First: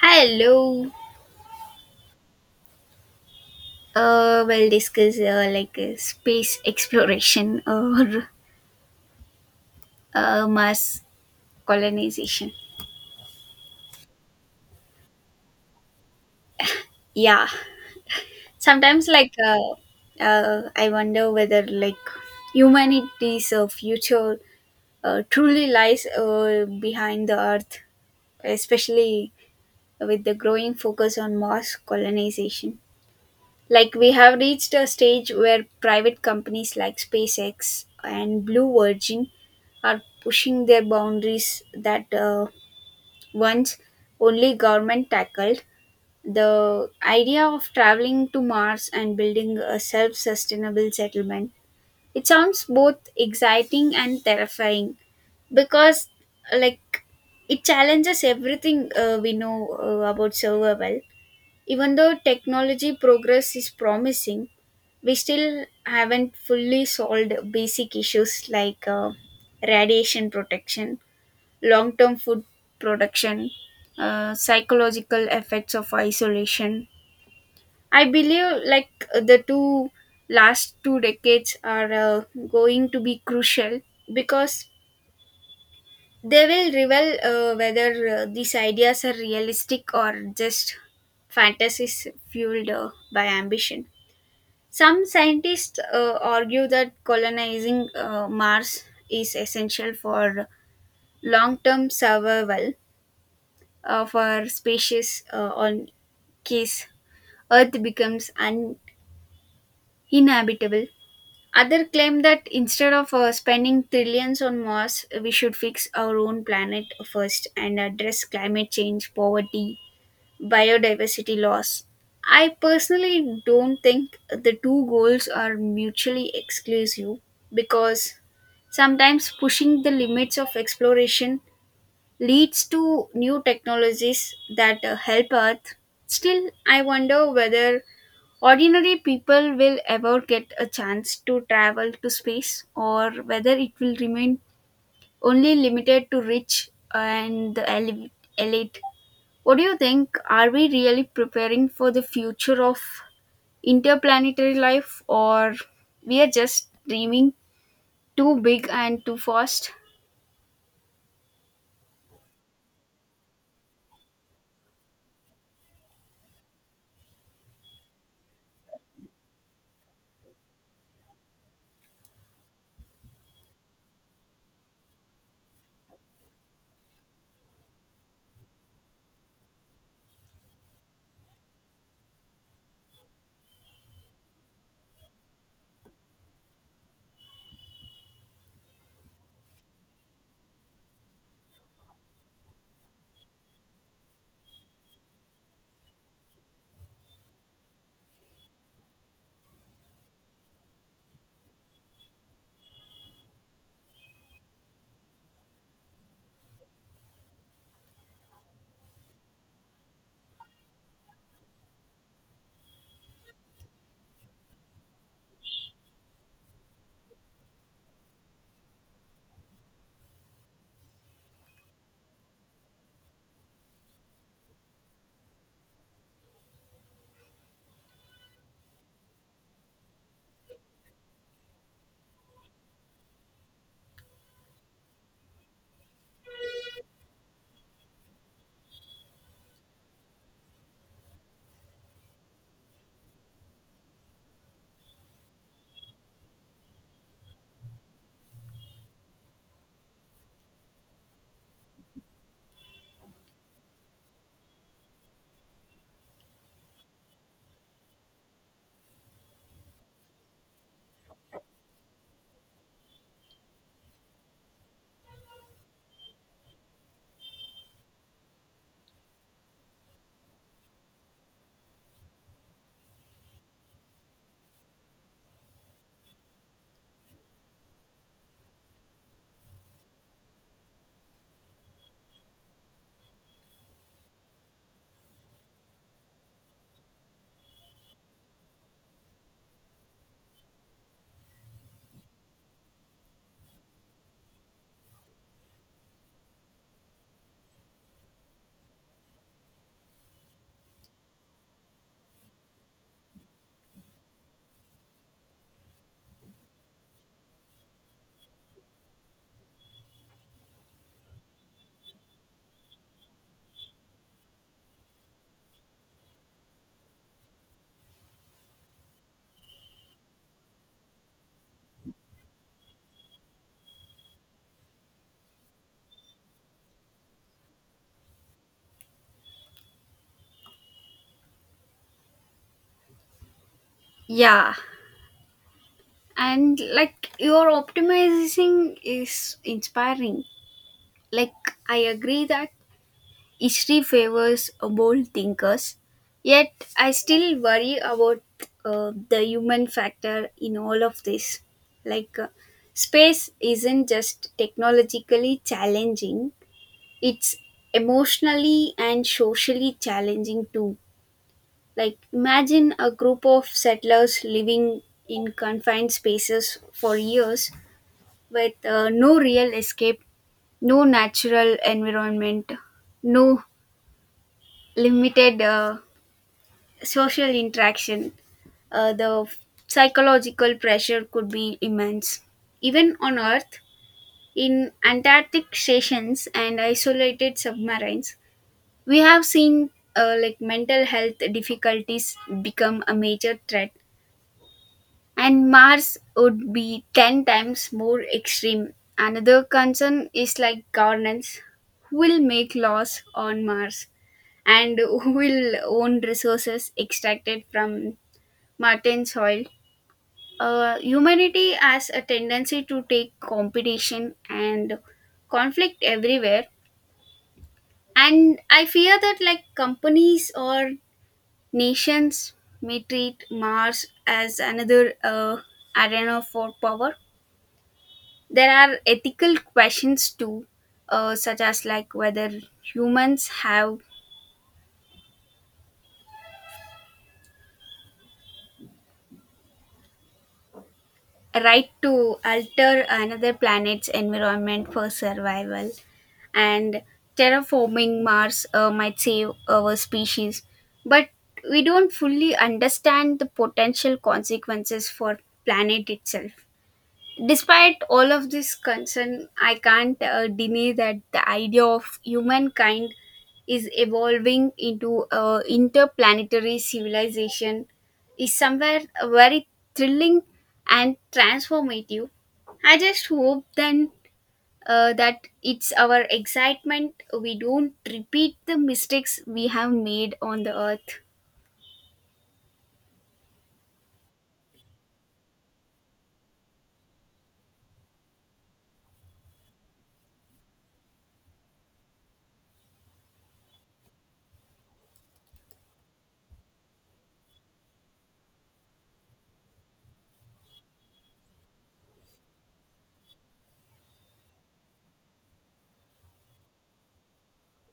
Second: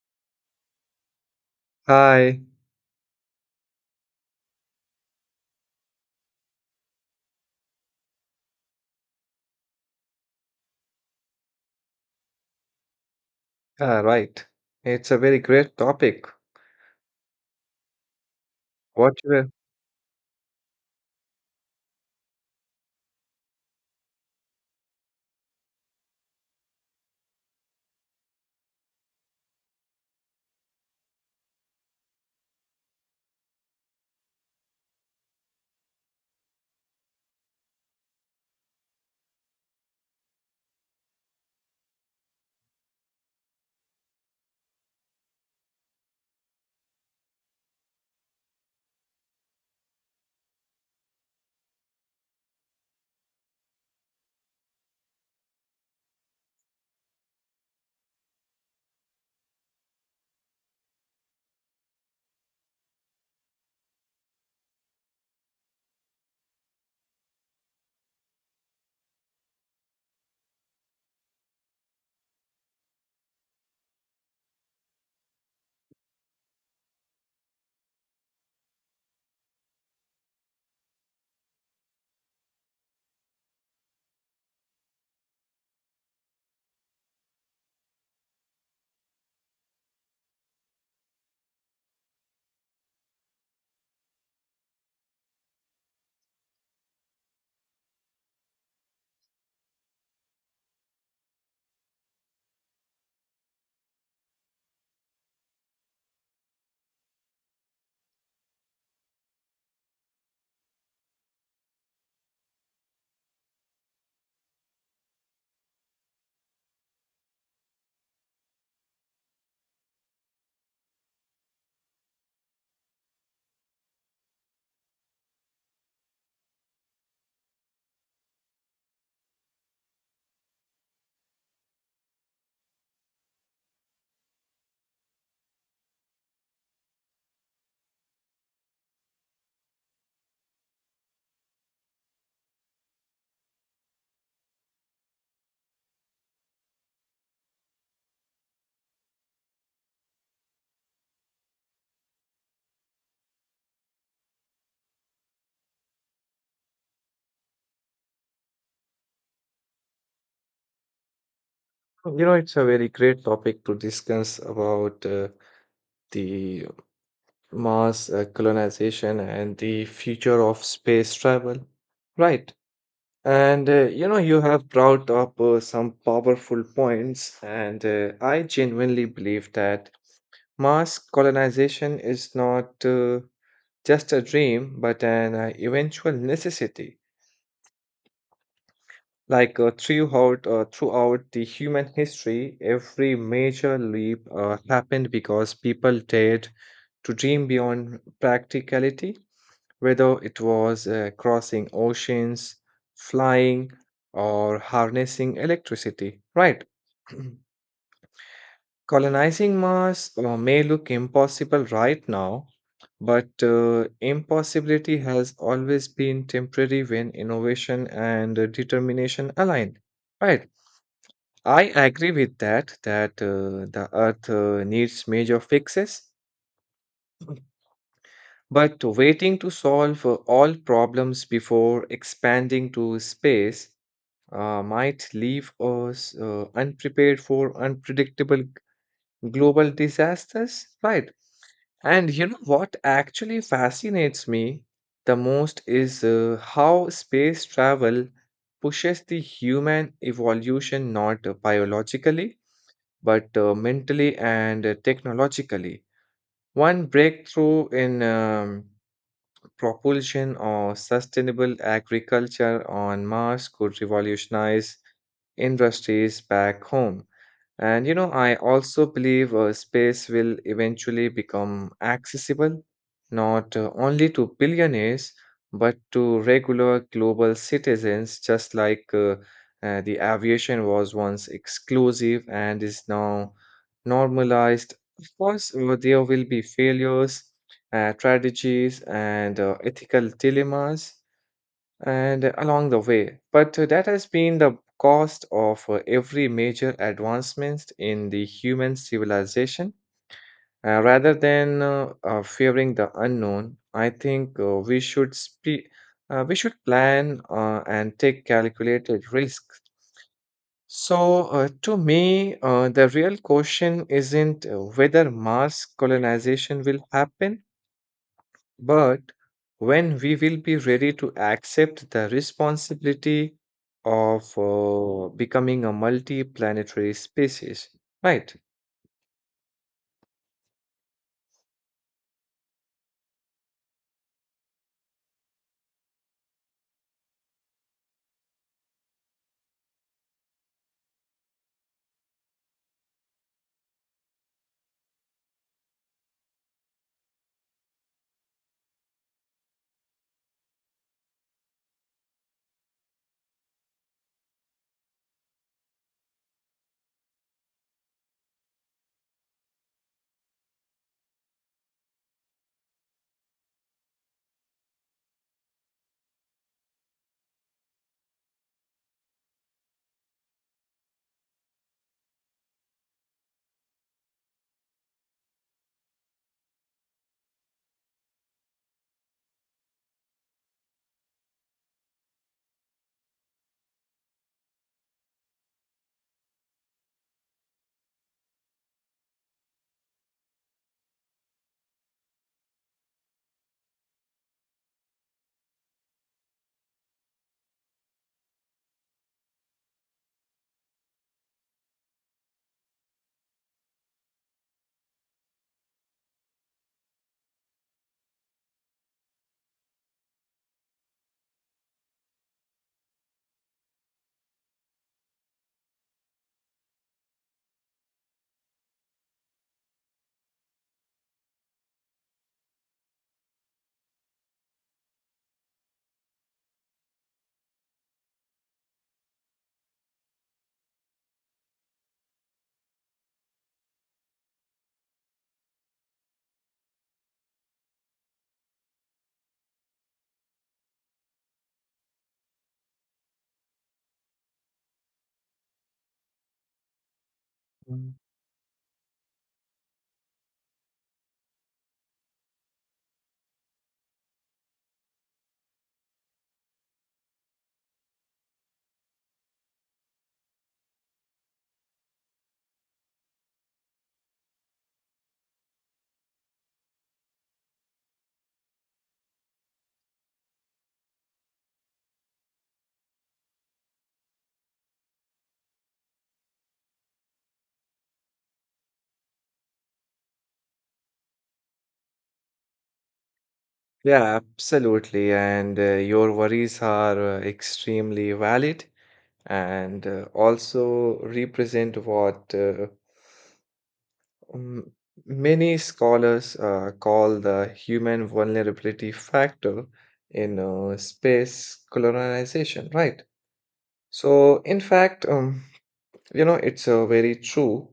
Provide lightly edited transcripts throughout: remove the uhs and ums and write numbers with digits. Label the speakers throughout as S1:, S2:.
S1: Hello.
S2: Hi.
S1: We'll discuss like space exploration or mass colonization.
S2: Ah, right. It's a very great topic.
S1: Yeah. Sometimes,
S2: What you
S1: like,
S2: were,
S1: I wonder whether like humanity's future truly lies behind the Earth, especially with the growing focus on mass colonization. Like we have reached a stage where private companies like SpaceX and Blue Origin are pushing their boundaries that once only government tackled. The idea of traveling to Mars and building a self-sustainable settlement. It sounds both exciting and terrifying because like it challenges everything we know about survival. Even though technology progress is promising, we still haven't fully solved basic issues like radiation protection, long term food production, psychological effects of isolation. I believe like the two last two decades are going to be crucial because they will reveal whether these ideas are realistic or just fantasies fueled by ambition. Some scientists argue that colonizing Mars is essential for long term survival of our species on case Earth becomes uninhabitable. Others claim that instead of spending trillions on Mars, we should fix our own planet first and address climate change, poverty, biodiversity loss. I personally don't think the two goals are mutually exclusive because sometimes pushing the limits of exploration leads to new technologies that help Earth. Still, I wonder whether ordinary people will ever get a chance to travel to space or whether it will remain only limited to rich and the elite. What do you think? Are we really preparing for the future of interplanetary life or we are just dreaming too big and too fast?
S2: it's a very great topic to discuss about the Mars colonization and the future of space travel. Right. And you know, you have brought up some powerful points, and I genuinely believe that Mars colonization is not just a dream, but an eventual necessity. Like throughout the human history, every major leap happened because people dared to dream beyond practicality, whether it was crossing oceans, flying, or harnessing electricity, right? Colonizing Mars may look impossible right now, but impossibility has always been temporary when innovation and determination align, right? I agree with that, that the earth needs major fixes, but waiting to solve all problems before expanding to space might leave us unprepared for unpredictable global disasters, right? And you know what actually fascinates me the most is how space travel pushes the human evolution not biologically but mentally and technologically. One breakthrough in propulsion or sustainable agriculture on Mars could revolutionize industries back home. And you know, I also believe space will eventually become accessible not only to billionaires but to regular global citizens, just like the aviation was once exclusive and is now normalized. Of course, there will be failures, strategies, and ethical dilemmas and along the way, but that has been the cost of every major advancement in the human civilization. Rather than fearing the unknown, I think we should plan and take calculated risks. So, to me, the real question isn't whether Mars colonization will happen, but when we will be ready to accept the responsibility of becoming a multi planetary species, right?
S1: Yeah. And like your optimizing is inspiring. Like I agree that history favors bold thinkers, yet I still worry about the human factor in all of this. Like, space isn't just technologically challenging, it's emotionally and socially challenging too. Like, imagine a group of settlers living in confined spaces for years with no real escape, no natural environment, no limited social interaction, the psychological pressure could be immense. Even on Earth, in Antarctic stations and isolated submarines, we have seen like mental health difficulties become a major threat, and Mars would be 10 times more extreme. Another concern is like governance, who will make laws on Mars and who will own resources extracted from Martian soil. Humanity has a tendency to take competition and conflict everywhere, and I fear that like companies or nations may treat Mars as another arena for power. There are ethical questions too, such as like whether humans have right to alter another planet's environment for survival, and
S2: Mm.
S1: terraforming Mars might save our species. But we don't fully understand the potential consequences for planet itself. Despite all of this concern, I can't deny that the idea of humankind is evolving into a interplanetary civilization is somewhere very thrilling and transformative. I just hope then that it's our excitement we don't repeat the mistakes we have made on the earth.
S2: Yeah, absolutely. And your worries are extremely valid and also represent what um, many scholars call the human vulnerability factor in space colonization, right? So, in fact, you know, it's very true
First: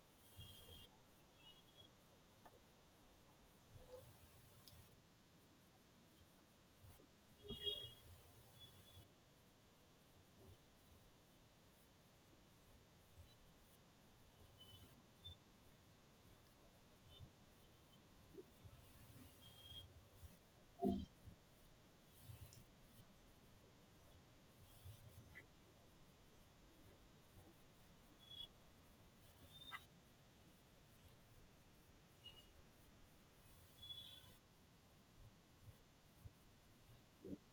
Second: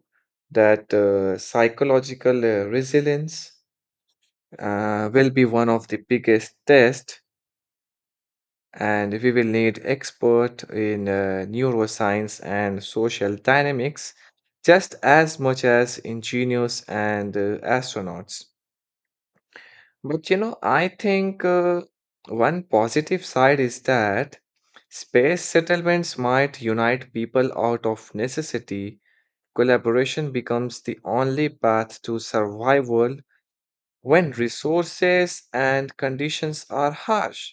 S2: that psychological resilience will be one of the biggest tests, and we will need expert in neuroscience and social dynamics just as much as engineers and astronauts. But you know, I think one positive side is that space settlements might unite people out of necessity. Collaboration becomes the only path to survival when resources and conditions are harsh.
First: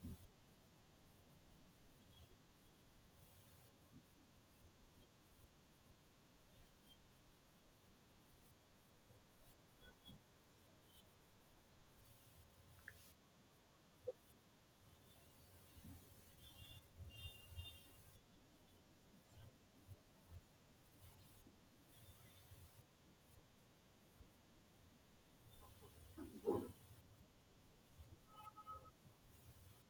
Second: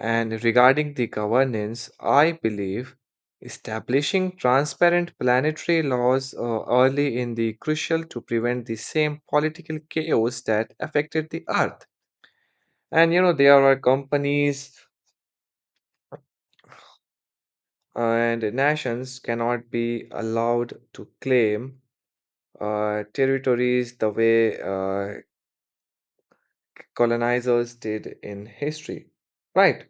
S2: And regarding the governance, I believe establishing transparent planetary laws early in the crucial to prevent the same political chaos that affected the earth. And you know, there are companies and nations cannot be allowed to claim territories the way colonizers did in history. Right.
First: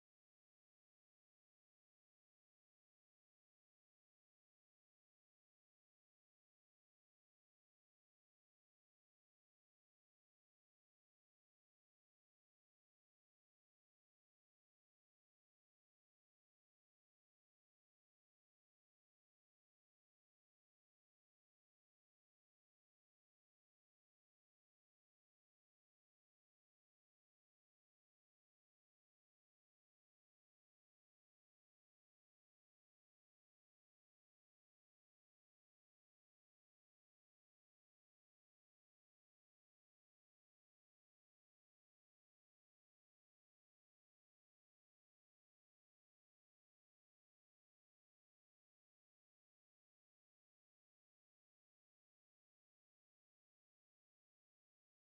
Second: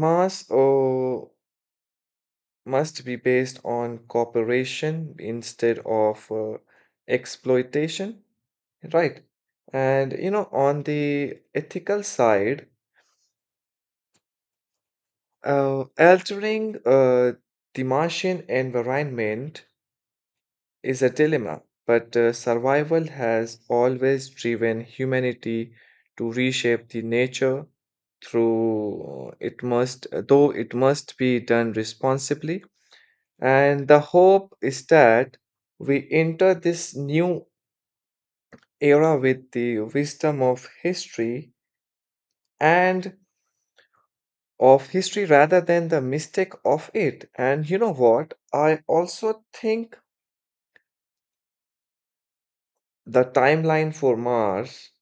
S2: Mars must be based on cooperation instead of exploitation. Right. And you know, on the ethical side, altering the Martian environment is a dilemma, but survival has always driven humanity to reshape the nature through though it must be done responsibly. And the hope is that we enter this new era with the wisdom of history and of history rather than the mistake of it. And you know what? I also think the timeline for Mars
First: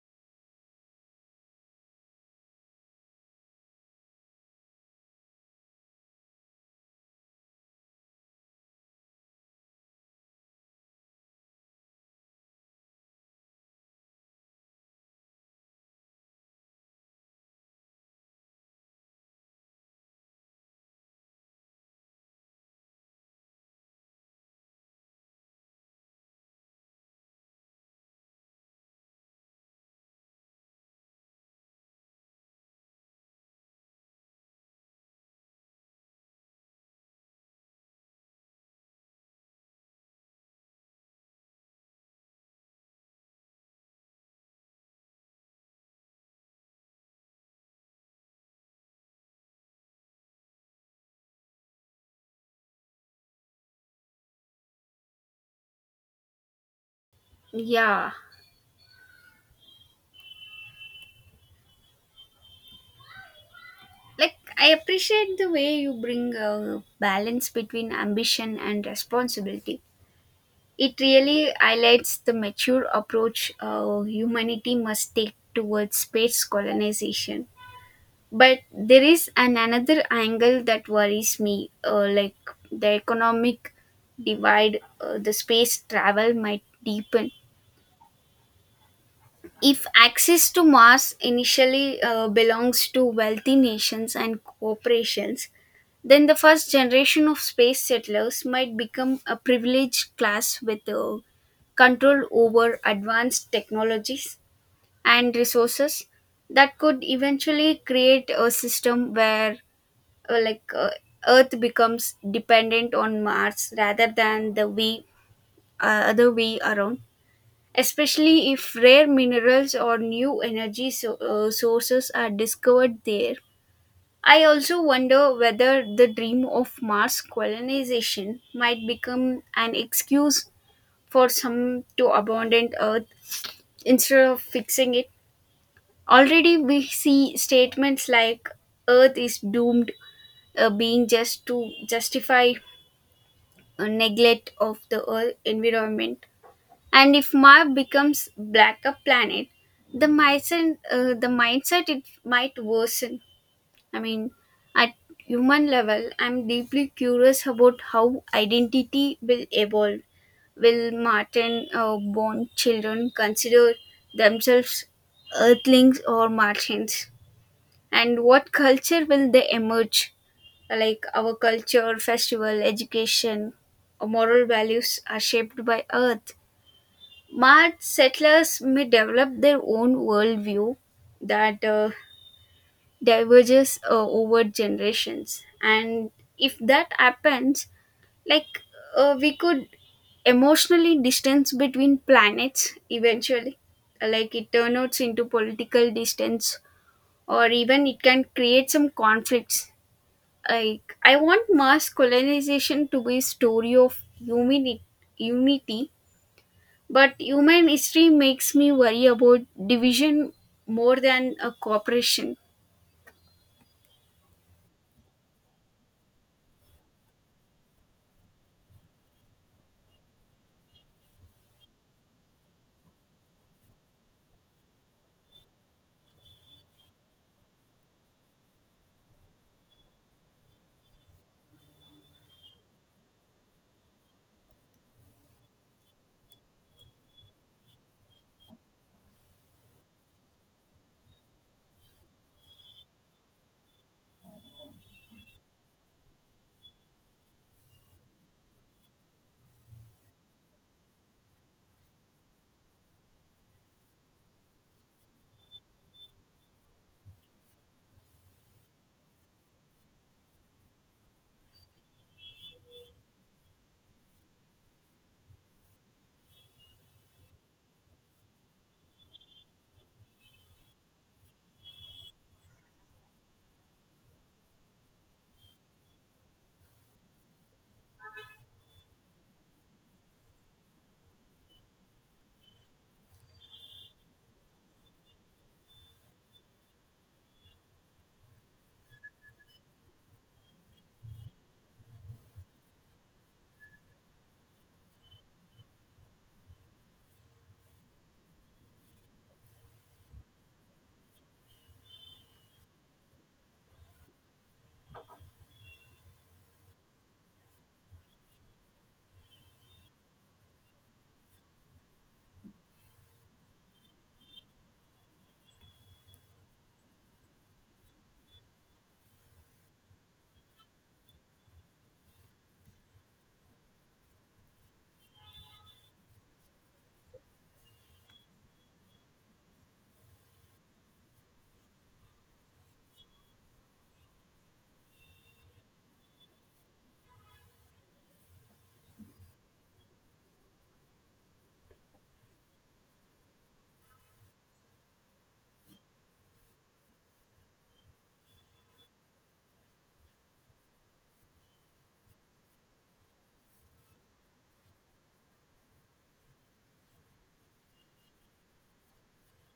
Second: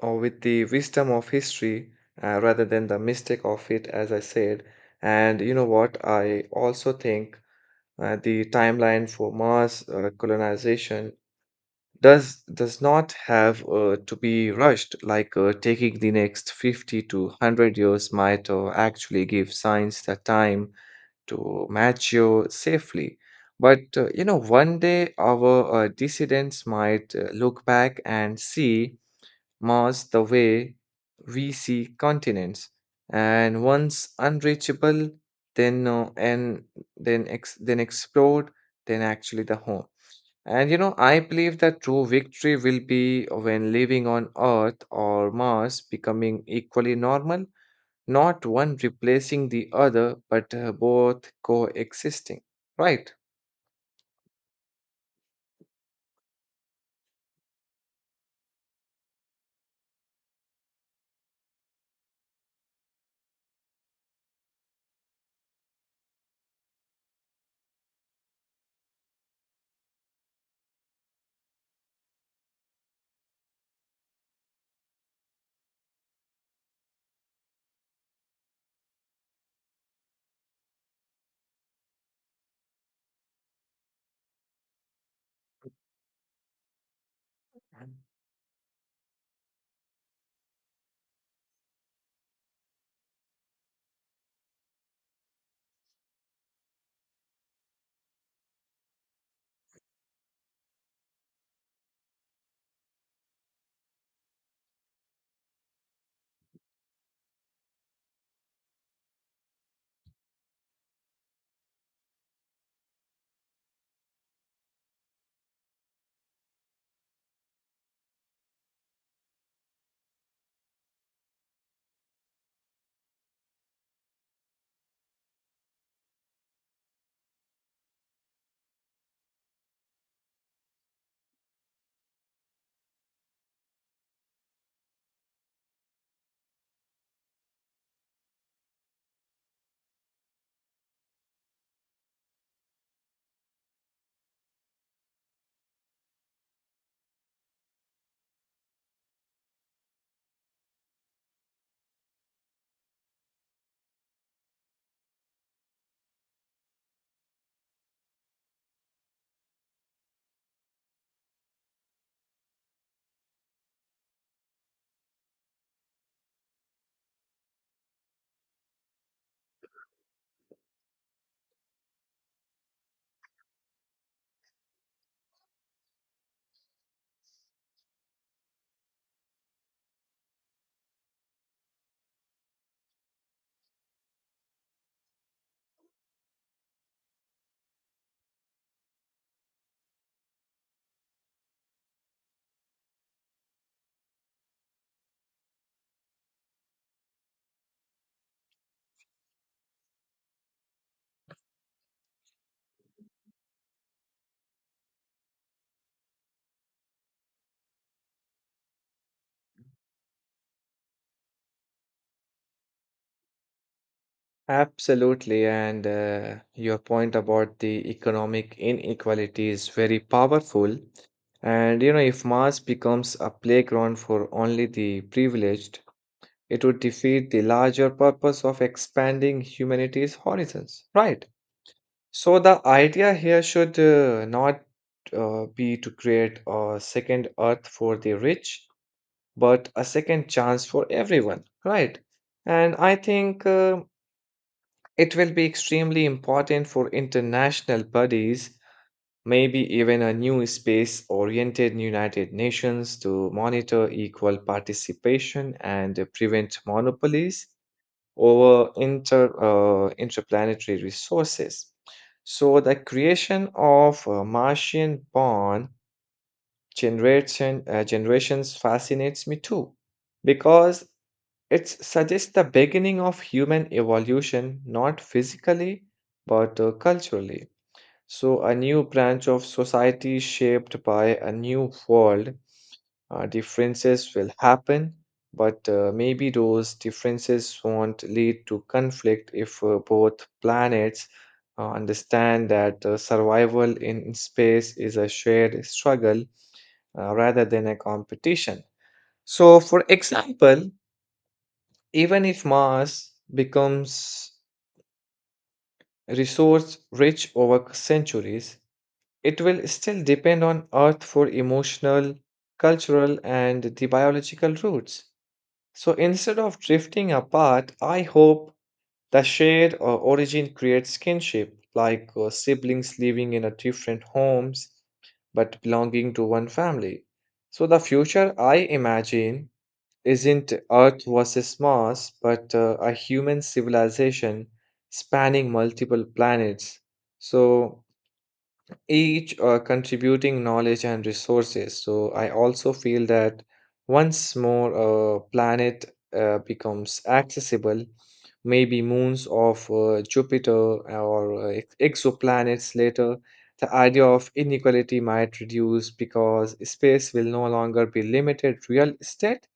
S2: or with the wisdom of history rather than the mistake of it, as I said. And you know what? I also think the timeline for Mars colonization does not have to be rushed. Like taking the next 50 to 100 years might actually give science the time to mature safely. But you know, one day our dissidents might look back and see Mars the way we see continents, and once unreachable, then uh, and then then explored, then actually the home. And you know, I believe that true victory will be when living on Earth or Mars becoming equally normal, not one replacing the other, but both coexisting, right?
S1: Yeah. Like I appreciate the way you bring a balance between ambition and responsibility. It really highlights the mature approach humanity must take towards space colonization. But there is an another angle that worries me, like the economic divide, the space travel might deepen. If access to Mars initially belongs to wealthy nations and corporations, then the first generation of space settlers might become a privileged class with control over advanced technologies and resources that could eventually create a system where like earth becomes dependent on mars rather than the way, other way around, especially if rare minerals or new energy sources are discovered there. I also wonder whether the dream of Mars colonization might become an excuse for some to abandon Earth instead of fixing it. Already, we see statements like Earth is doomed being just to justify a neglect of the Earth environment. And if Mars becomes blacker planet, the mindset it might worsen. I mean, at human level, I'm deeply curious about how identity will evolve. Will Martin born children consider themselves Earthlings or Martians? And what culture will they emerge? Like our culture, festival, education, or moral values are shaped by Earth. Mart settlers may develop their own worldview that diverges over generations. And if that happens, like we could emotionally distance between planets eventually. Like it turns into political distance, or even it can create some conflicts. Like I want mass colonization to be a story of humanity, unity, but human history makes me worry about division more than a cooperation.
S2: Absolutely, and your point about the economic inequality is very powerful. And you know, if Mars becomes a playground for only the privileged, it would defeat the larger purpose of expanding humanity's horizons. Right. So the idea here should not be to create a second Earth for the rich, but a second chance for everyone. Right. And I think. It will be extremely important for international bodies, maybe even a new space oriented United Nations to monitor equal participation and prevent monopolies over interplanetary resources. So, the creation of a Martian born generations fascinates me too, because it suggests the beginning of human evolution, not physically, but culturally. So, a new branch of society shaped by a new world. Differences will happen, but maybe those differences won't lead to conflict if both planets understand that survival in space is a shared struggle rather than a competition. So, for example, even if Mars becomes resource rich over centuries, it will still depend on Earth for emotional, cultural, and the biological roots. So instead of drifting apart, I hope the shared origin creates kinship, like siblings living in a different homes but belonging to one family. So the future I imagine isn't Earth versus Mars, but a human civilization spanning multiple planets. So each contributing knowledge and resources. So I also feel that once more planet becomes accessible, maybe moons of Jupiter or exoplanets later, the idea of inequality might reduce because space will no longer be limited real estate,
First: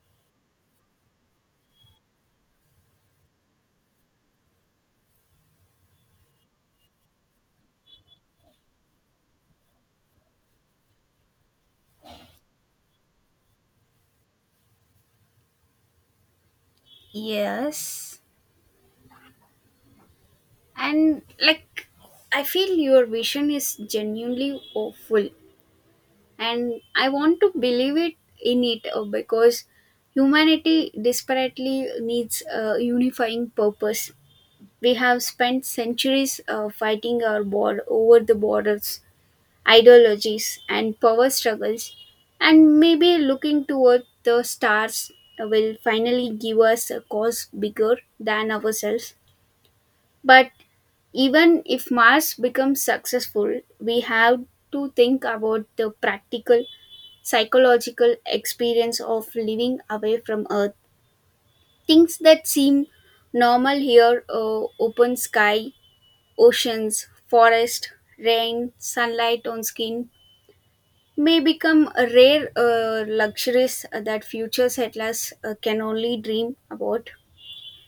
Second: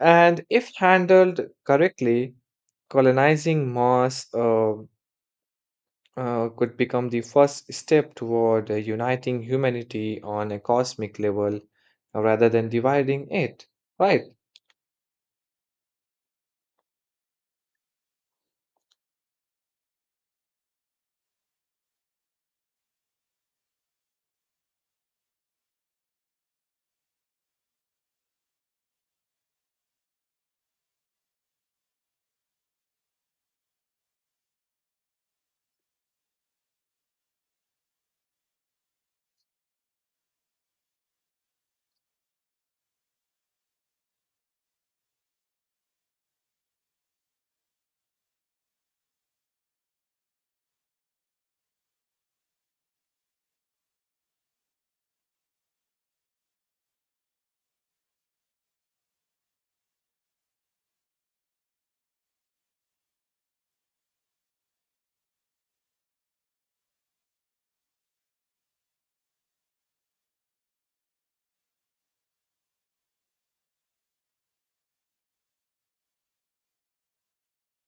S2: and if handled correctly, colonizing Mars could become the first step toward uniting humanity on a cosmic level rather than dividing it, right?
S1: Yes. And like, I feel your vision is genuinely hopeful, and I want to believe it in it, because humanity desperately needs a unifying purpose. We have spent centuries fighting our war over the borders, ideologies, and power struggles, and maybe looking toward the stars will finally give us a cause bigger than ourselves. But even if Mars becomes successful, we have to think about the practical psychological experience of living away from Earth. Things that seem normal here, open sky, oceans, forest, rain, sunlight on skin, may become a rare luxuries that future settlers can only dream about.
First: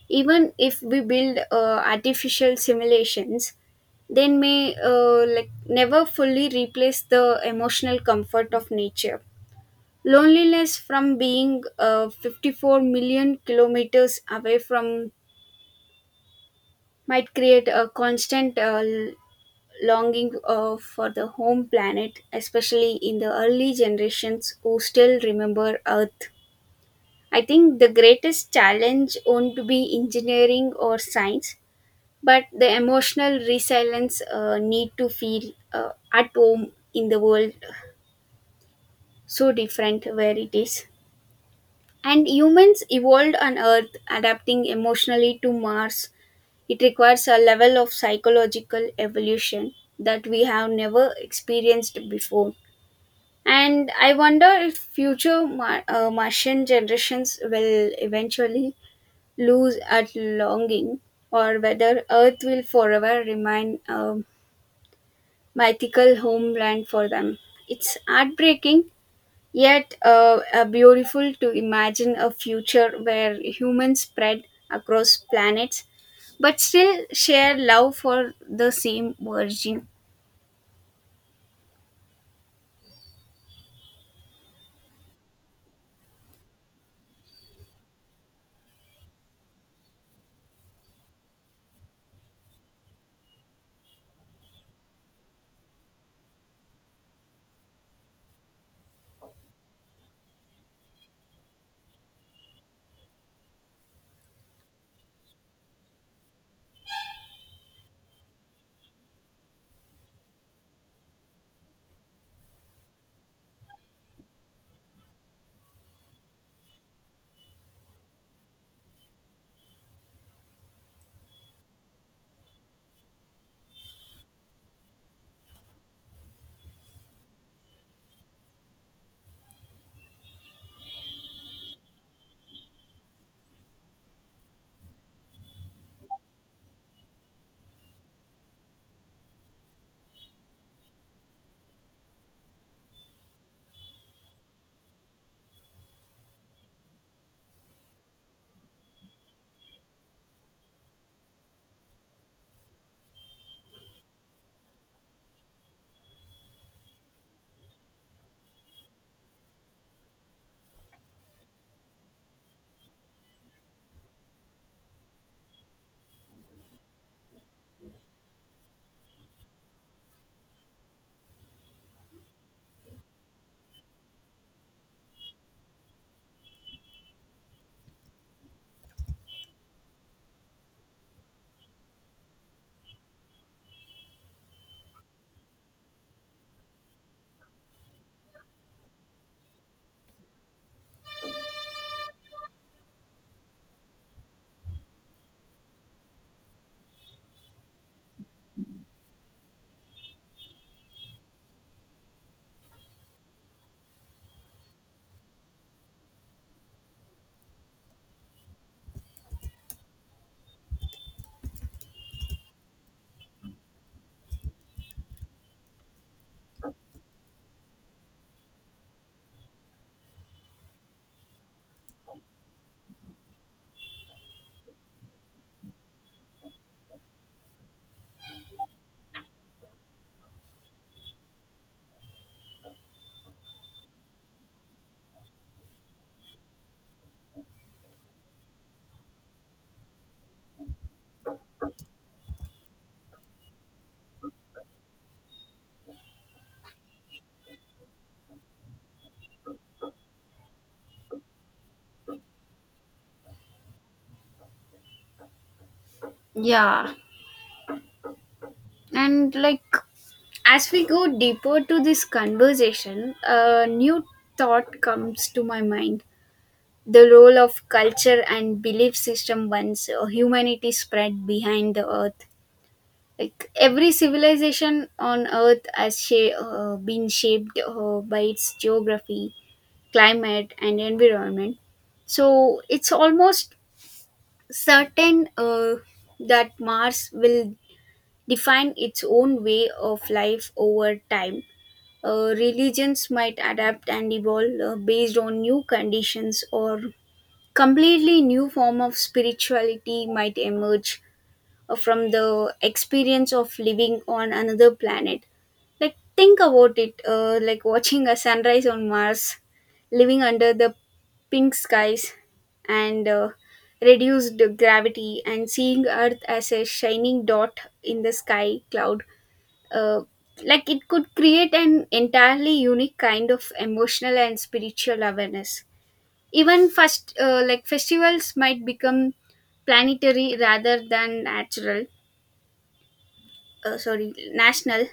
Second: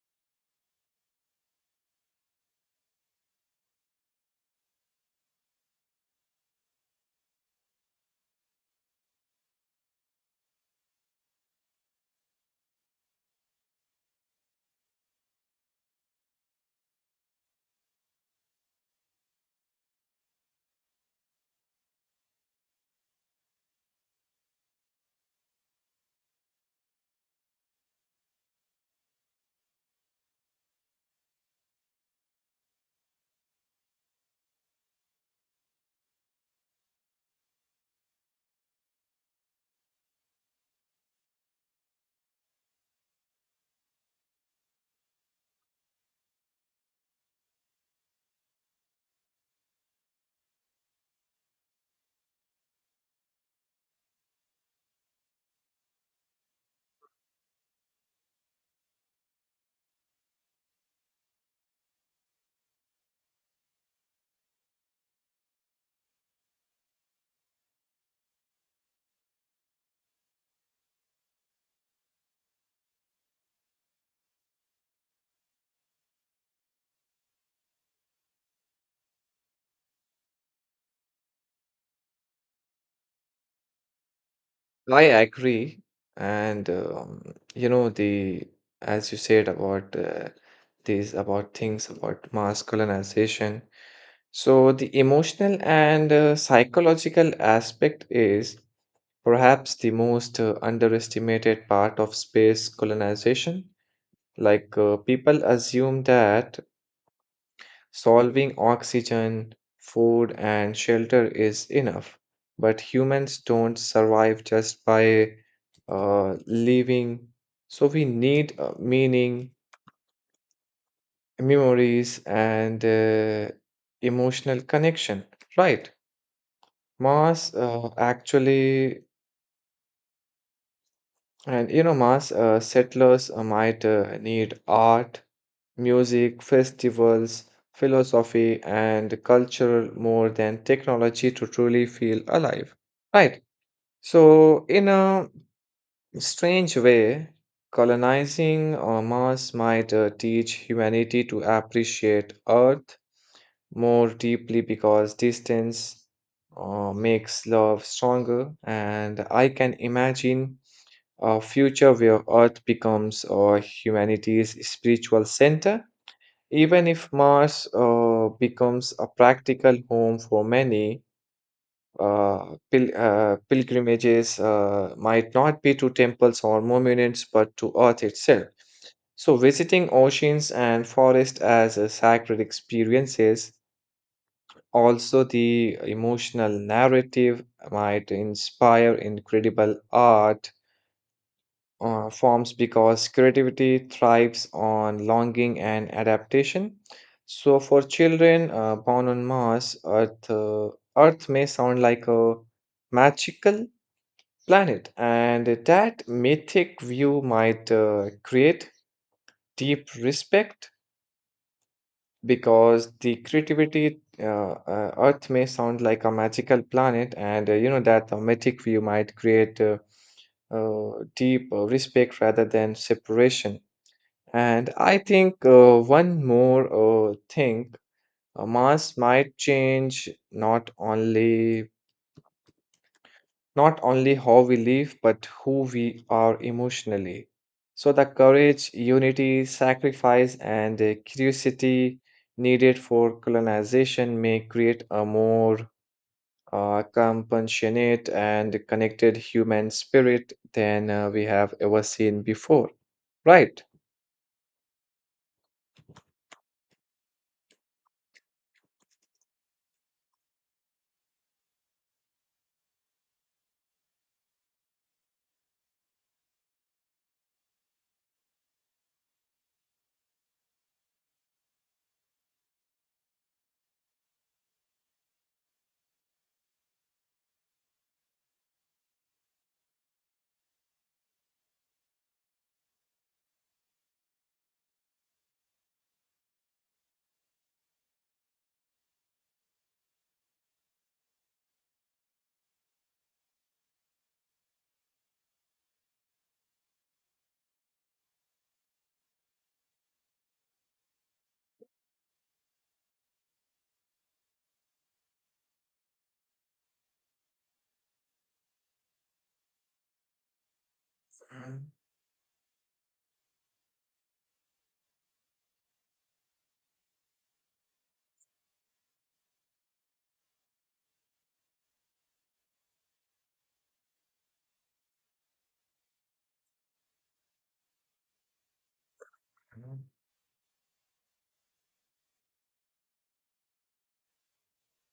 S1: Even if we build artificial simulations, they may like never fully replace the emotional comfort of nature. Loneliness from being 54 million kilometers away from might create a constant longing for the home planet, especially in the early generations who still remember Earth. I think the greatest challenge won't be engineering or science, but the emotional resilience need to feel at home in the world so different where it is. And humans evolved on Earth, adapting emotionally to Mars. It requires a level of psychological evolution that we have never experienced before. And I wonder if future Martian generations will eventually lose at longing or whether Earth will forever remain a mythical homeland for them. It's heartbreaking, yet beautiful to imagine a future where humans spread across planets but still share love for the same origin.
S2: I agree. And you know the as you said about these about things about mass colonization. So the emotional and psychological aspect is perhaps the most underestimated part of space colonization. Like people assume that solving oxygen, food, and shelter is enough, but humans don't survive just by living. So we need meaning, memories, and emotional connection, right? Mars actually. And you know, settlers might need art, music, festivals, philosophy, and culture more than technology to truly feel alive. Right. So, in a strange way, colonizing Mars might teach humanity to appreciate Earth more deeply because distance makes love stronger. And I can imagine a future where Earth becomes humanity's spiritual center. Even if Mars becomes a practical home for many, pilgrimages might not be to temples or monuments but to Earth itself. So, visiting oceans and forests as a sacred experiences, also the emotional narrative might inspire incredible art forms because creativity thrives on longing and adaptation. So, for children born on Mars, Earth may sound like a magical planet, and that mythic view might create deep respect because the creativity. Earth may sound like a magical planet, and you know that the mythic view might create deep respect rather than separation. And I think one more thing, mass might change not only how we live, but who we are emotionally. So the courage, unity, sacrifice, and curiosity needed for colonization may create a more compassionate and connected human spirit than we have ever seen before. Right.
S1: Yeah, and like as we go deeper to this conversation, a new thought comes to my mind, the role of culture and belief system once humanity spread behind the earth. Like every civilization on earth has been shaped by its geography, climate, and environment. So it's almost certain that Mars will define its own way of life over time. Religions might adapt and evolve based on new conditions or completely new form of spirituality might emerge from the experience of living on another planet. Like think about it, like watching a sunrise on Mars, living under the pink skies and reduced gravity, and seeing Earth as a shining dot in the sky cloud. Uh, like it could create an entirely unique kind of emotional and spiritual awareness. Even first, like festivals might become
S2: Mhm.
S1: planetary rather than natural, sorry, national.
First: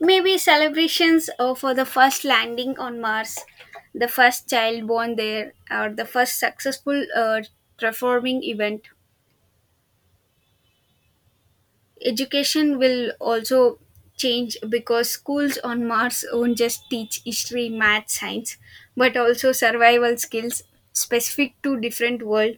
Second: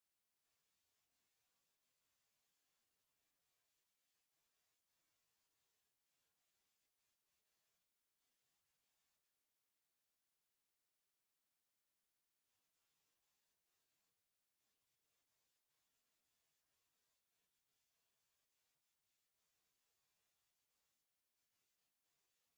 S1: Maybe celebrations for the first landing on Mars, the first child born there, or the first successful performing event. Education will also change because schools on Mars won't just teach history, math, science, but also survival skills specific to different world.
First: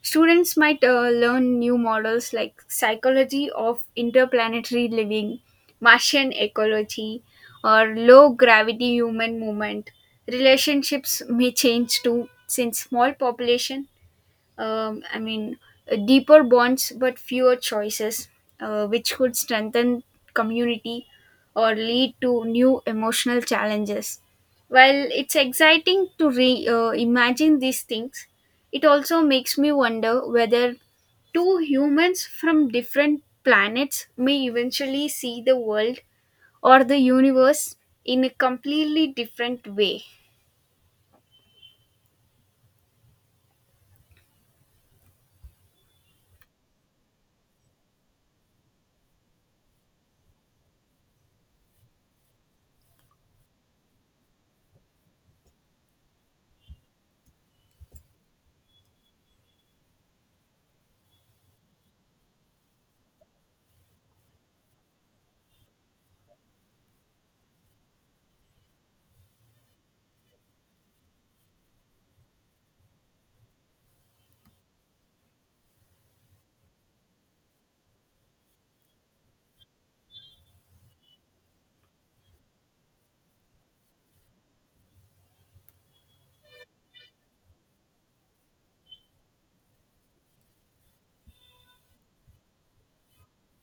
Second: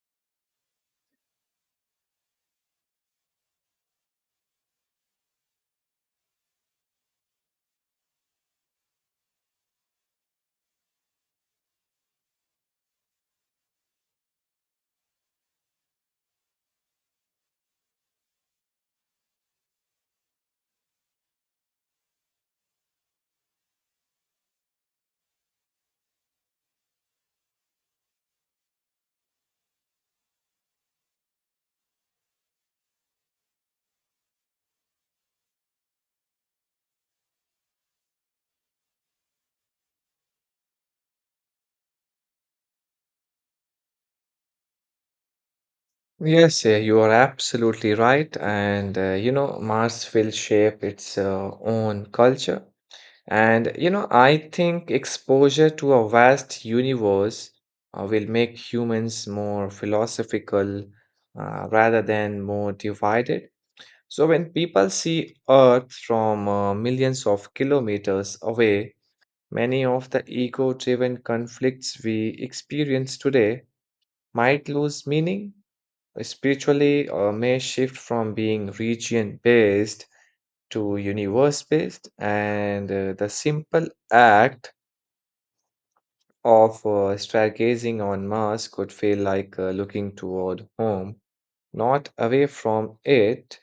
S1: Students might learn new models like psychology of interplanetary living, Martian ecology, or low gravity human movement. Relationships may change too, since small population, I mean, deeper bonds but fewer choices, which could strengthen community or lead to new emotional challenges. While it's exciting to imagine these things, it also makes me wonder whether two humans from different planets may eventually see the world or the universe in a completely different way.
S2: Yes, yeah, you are absolutely right. And, you know, Mars will shape its own culture. And, you know, I think exposure to a vast universe will make humans more philosophical rather than more divided. So when people see Earth from millions of kilometers away, many of the ego-driven conflicts we experience today might lose meaning. Spiritually may shift from being region based to universe based, and the simple act of stargazing on Mars could feel like looking toward home, not away from it.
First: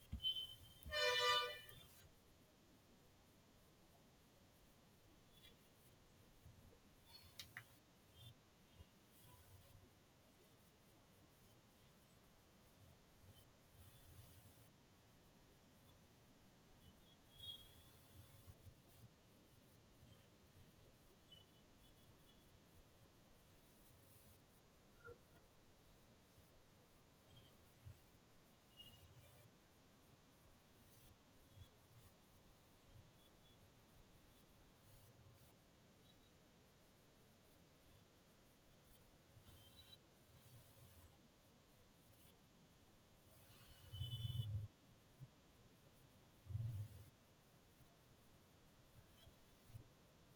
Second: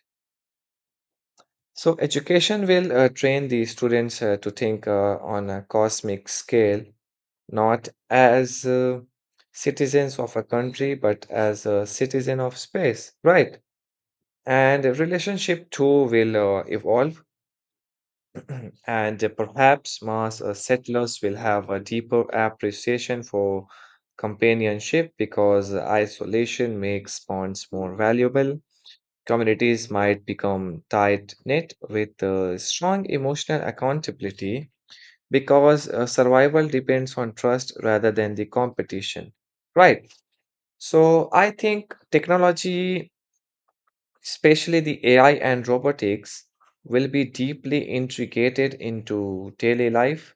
S2: So, education will train the students to think on a cosmic scale, not as citizens of a country, but as a citizen of space, right? And a relationship too will evolve, and perhaps Mars settlers will have a deeper appreciation for companionship because isolation makes bonds more valuable. Communities might become tight knit with strong emotional accountability because survival depends on trust rather than the competition. Right. So I think technology, especially the AI and robotics, will be deeply integrated into daily life,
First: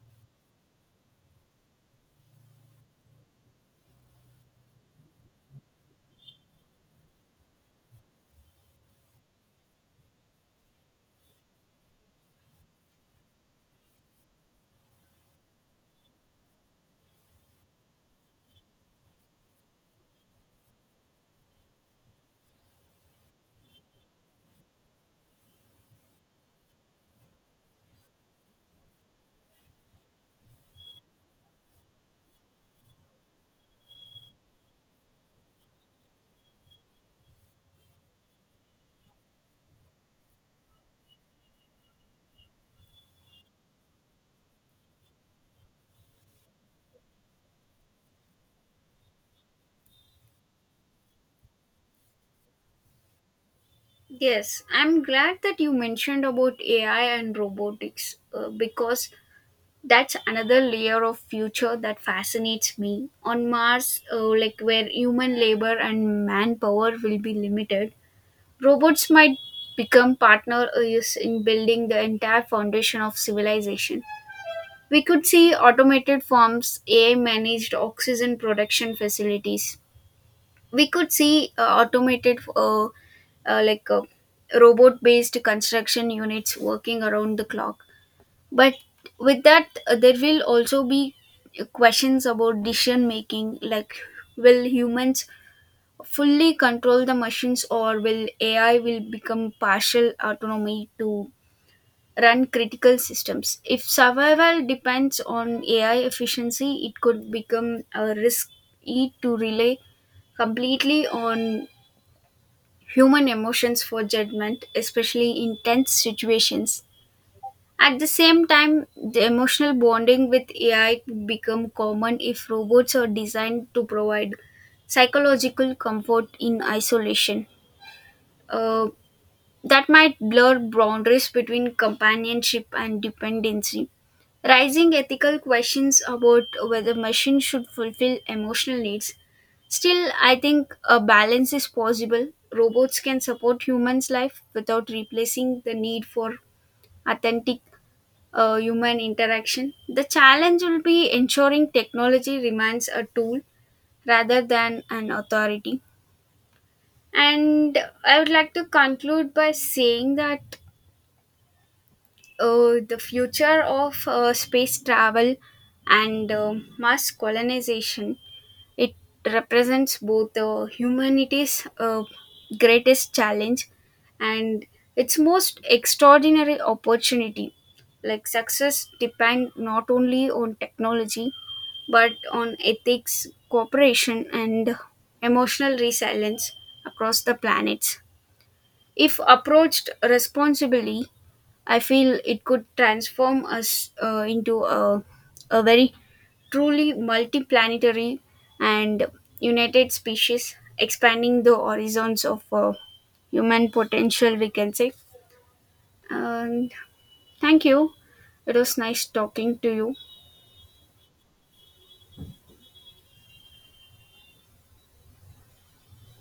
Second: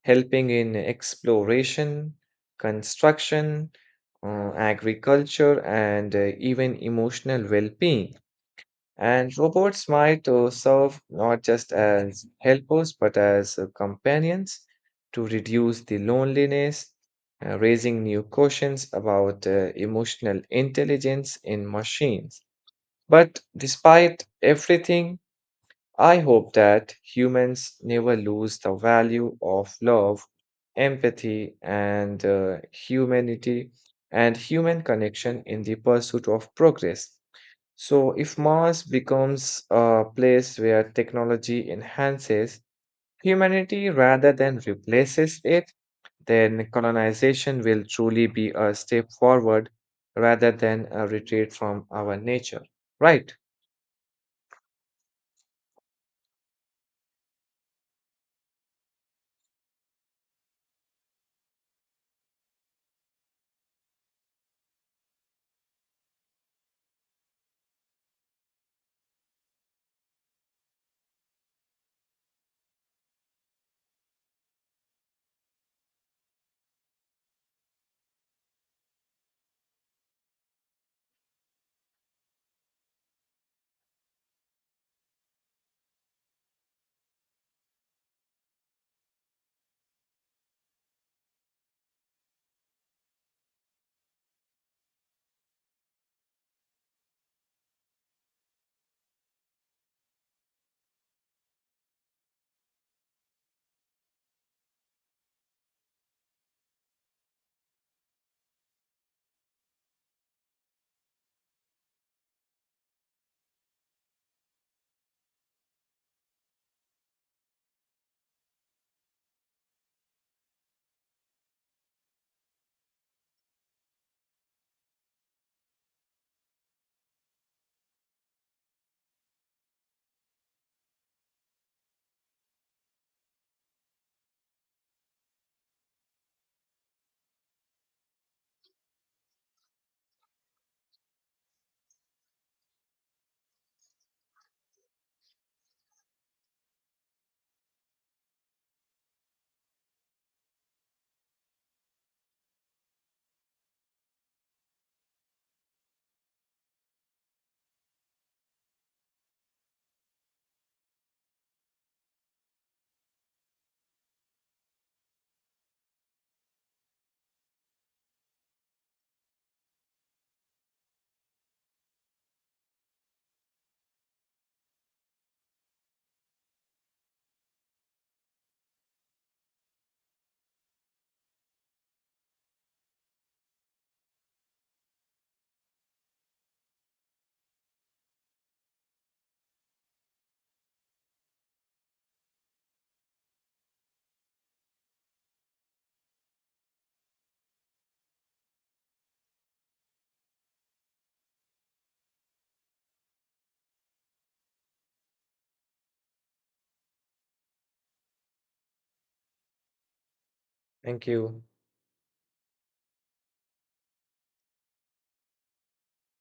S2: helping in exploration, construction, agriculture, and even emotional well being. And robots might serve not just as helpers but as companions to reduce the loneliness, raising new questions about emotional intelligence in machines. But despite everything, I hope that humans never lose the value of love, empathy, and humanity and human connection in the pursuit of progress. So, if Mars becomes a place where technology enhances humanity rather than replaces it, then colonization will truly be a step forward rather than a retreat from our nature, right?
S1: Yes, I'm glad that you mentioned about AI and robotics, because that's another layer of future that fascinates me. On Mars, like where human labor and manpower will be limited, robots might become partner is in building the entire foundation of civilization. We could see automated farms, AI managed oxygen production facilities. We could see automated like robot based construction units working around the clock. But with that, there will also be questions about decision making. Like will humans fully control the machines or will AI will become partial autonomy to run critical systems? If survival depends on AI efficiency, it could become a risk to rely completely on human emotions for judgment, especially in tense situations. At the same time, the emotional bonding with AI would become common if robots are designed to provide psychological comfort in isolation. Uh, that might blur boundaries between companionship and dependency. Rising ethical questions about whether machines should fulfill emotional needs. Still, I think a balance is possible. Robots can support humans' life without replacing the need for authentic human interaction. The challenge will be ensuring technology remains a tool rather than an authority. And I would like to conclude by saying that the future of space travel and mass colonization, it represents both the humanity's greatest challenge and its most extraordinary opportunity. Like success depend not only on technology but on ethics, cooperation, and emotional resilience across the planets. If approached responsibly, I feel it could transform us into a very truly multiplanetary and united species, expanding the horizons of human potential, we can say. And thank you. It was nice talking to you.
S2: Thank you.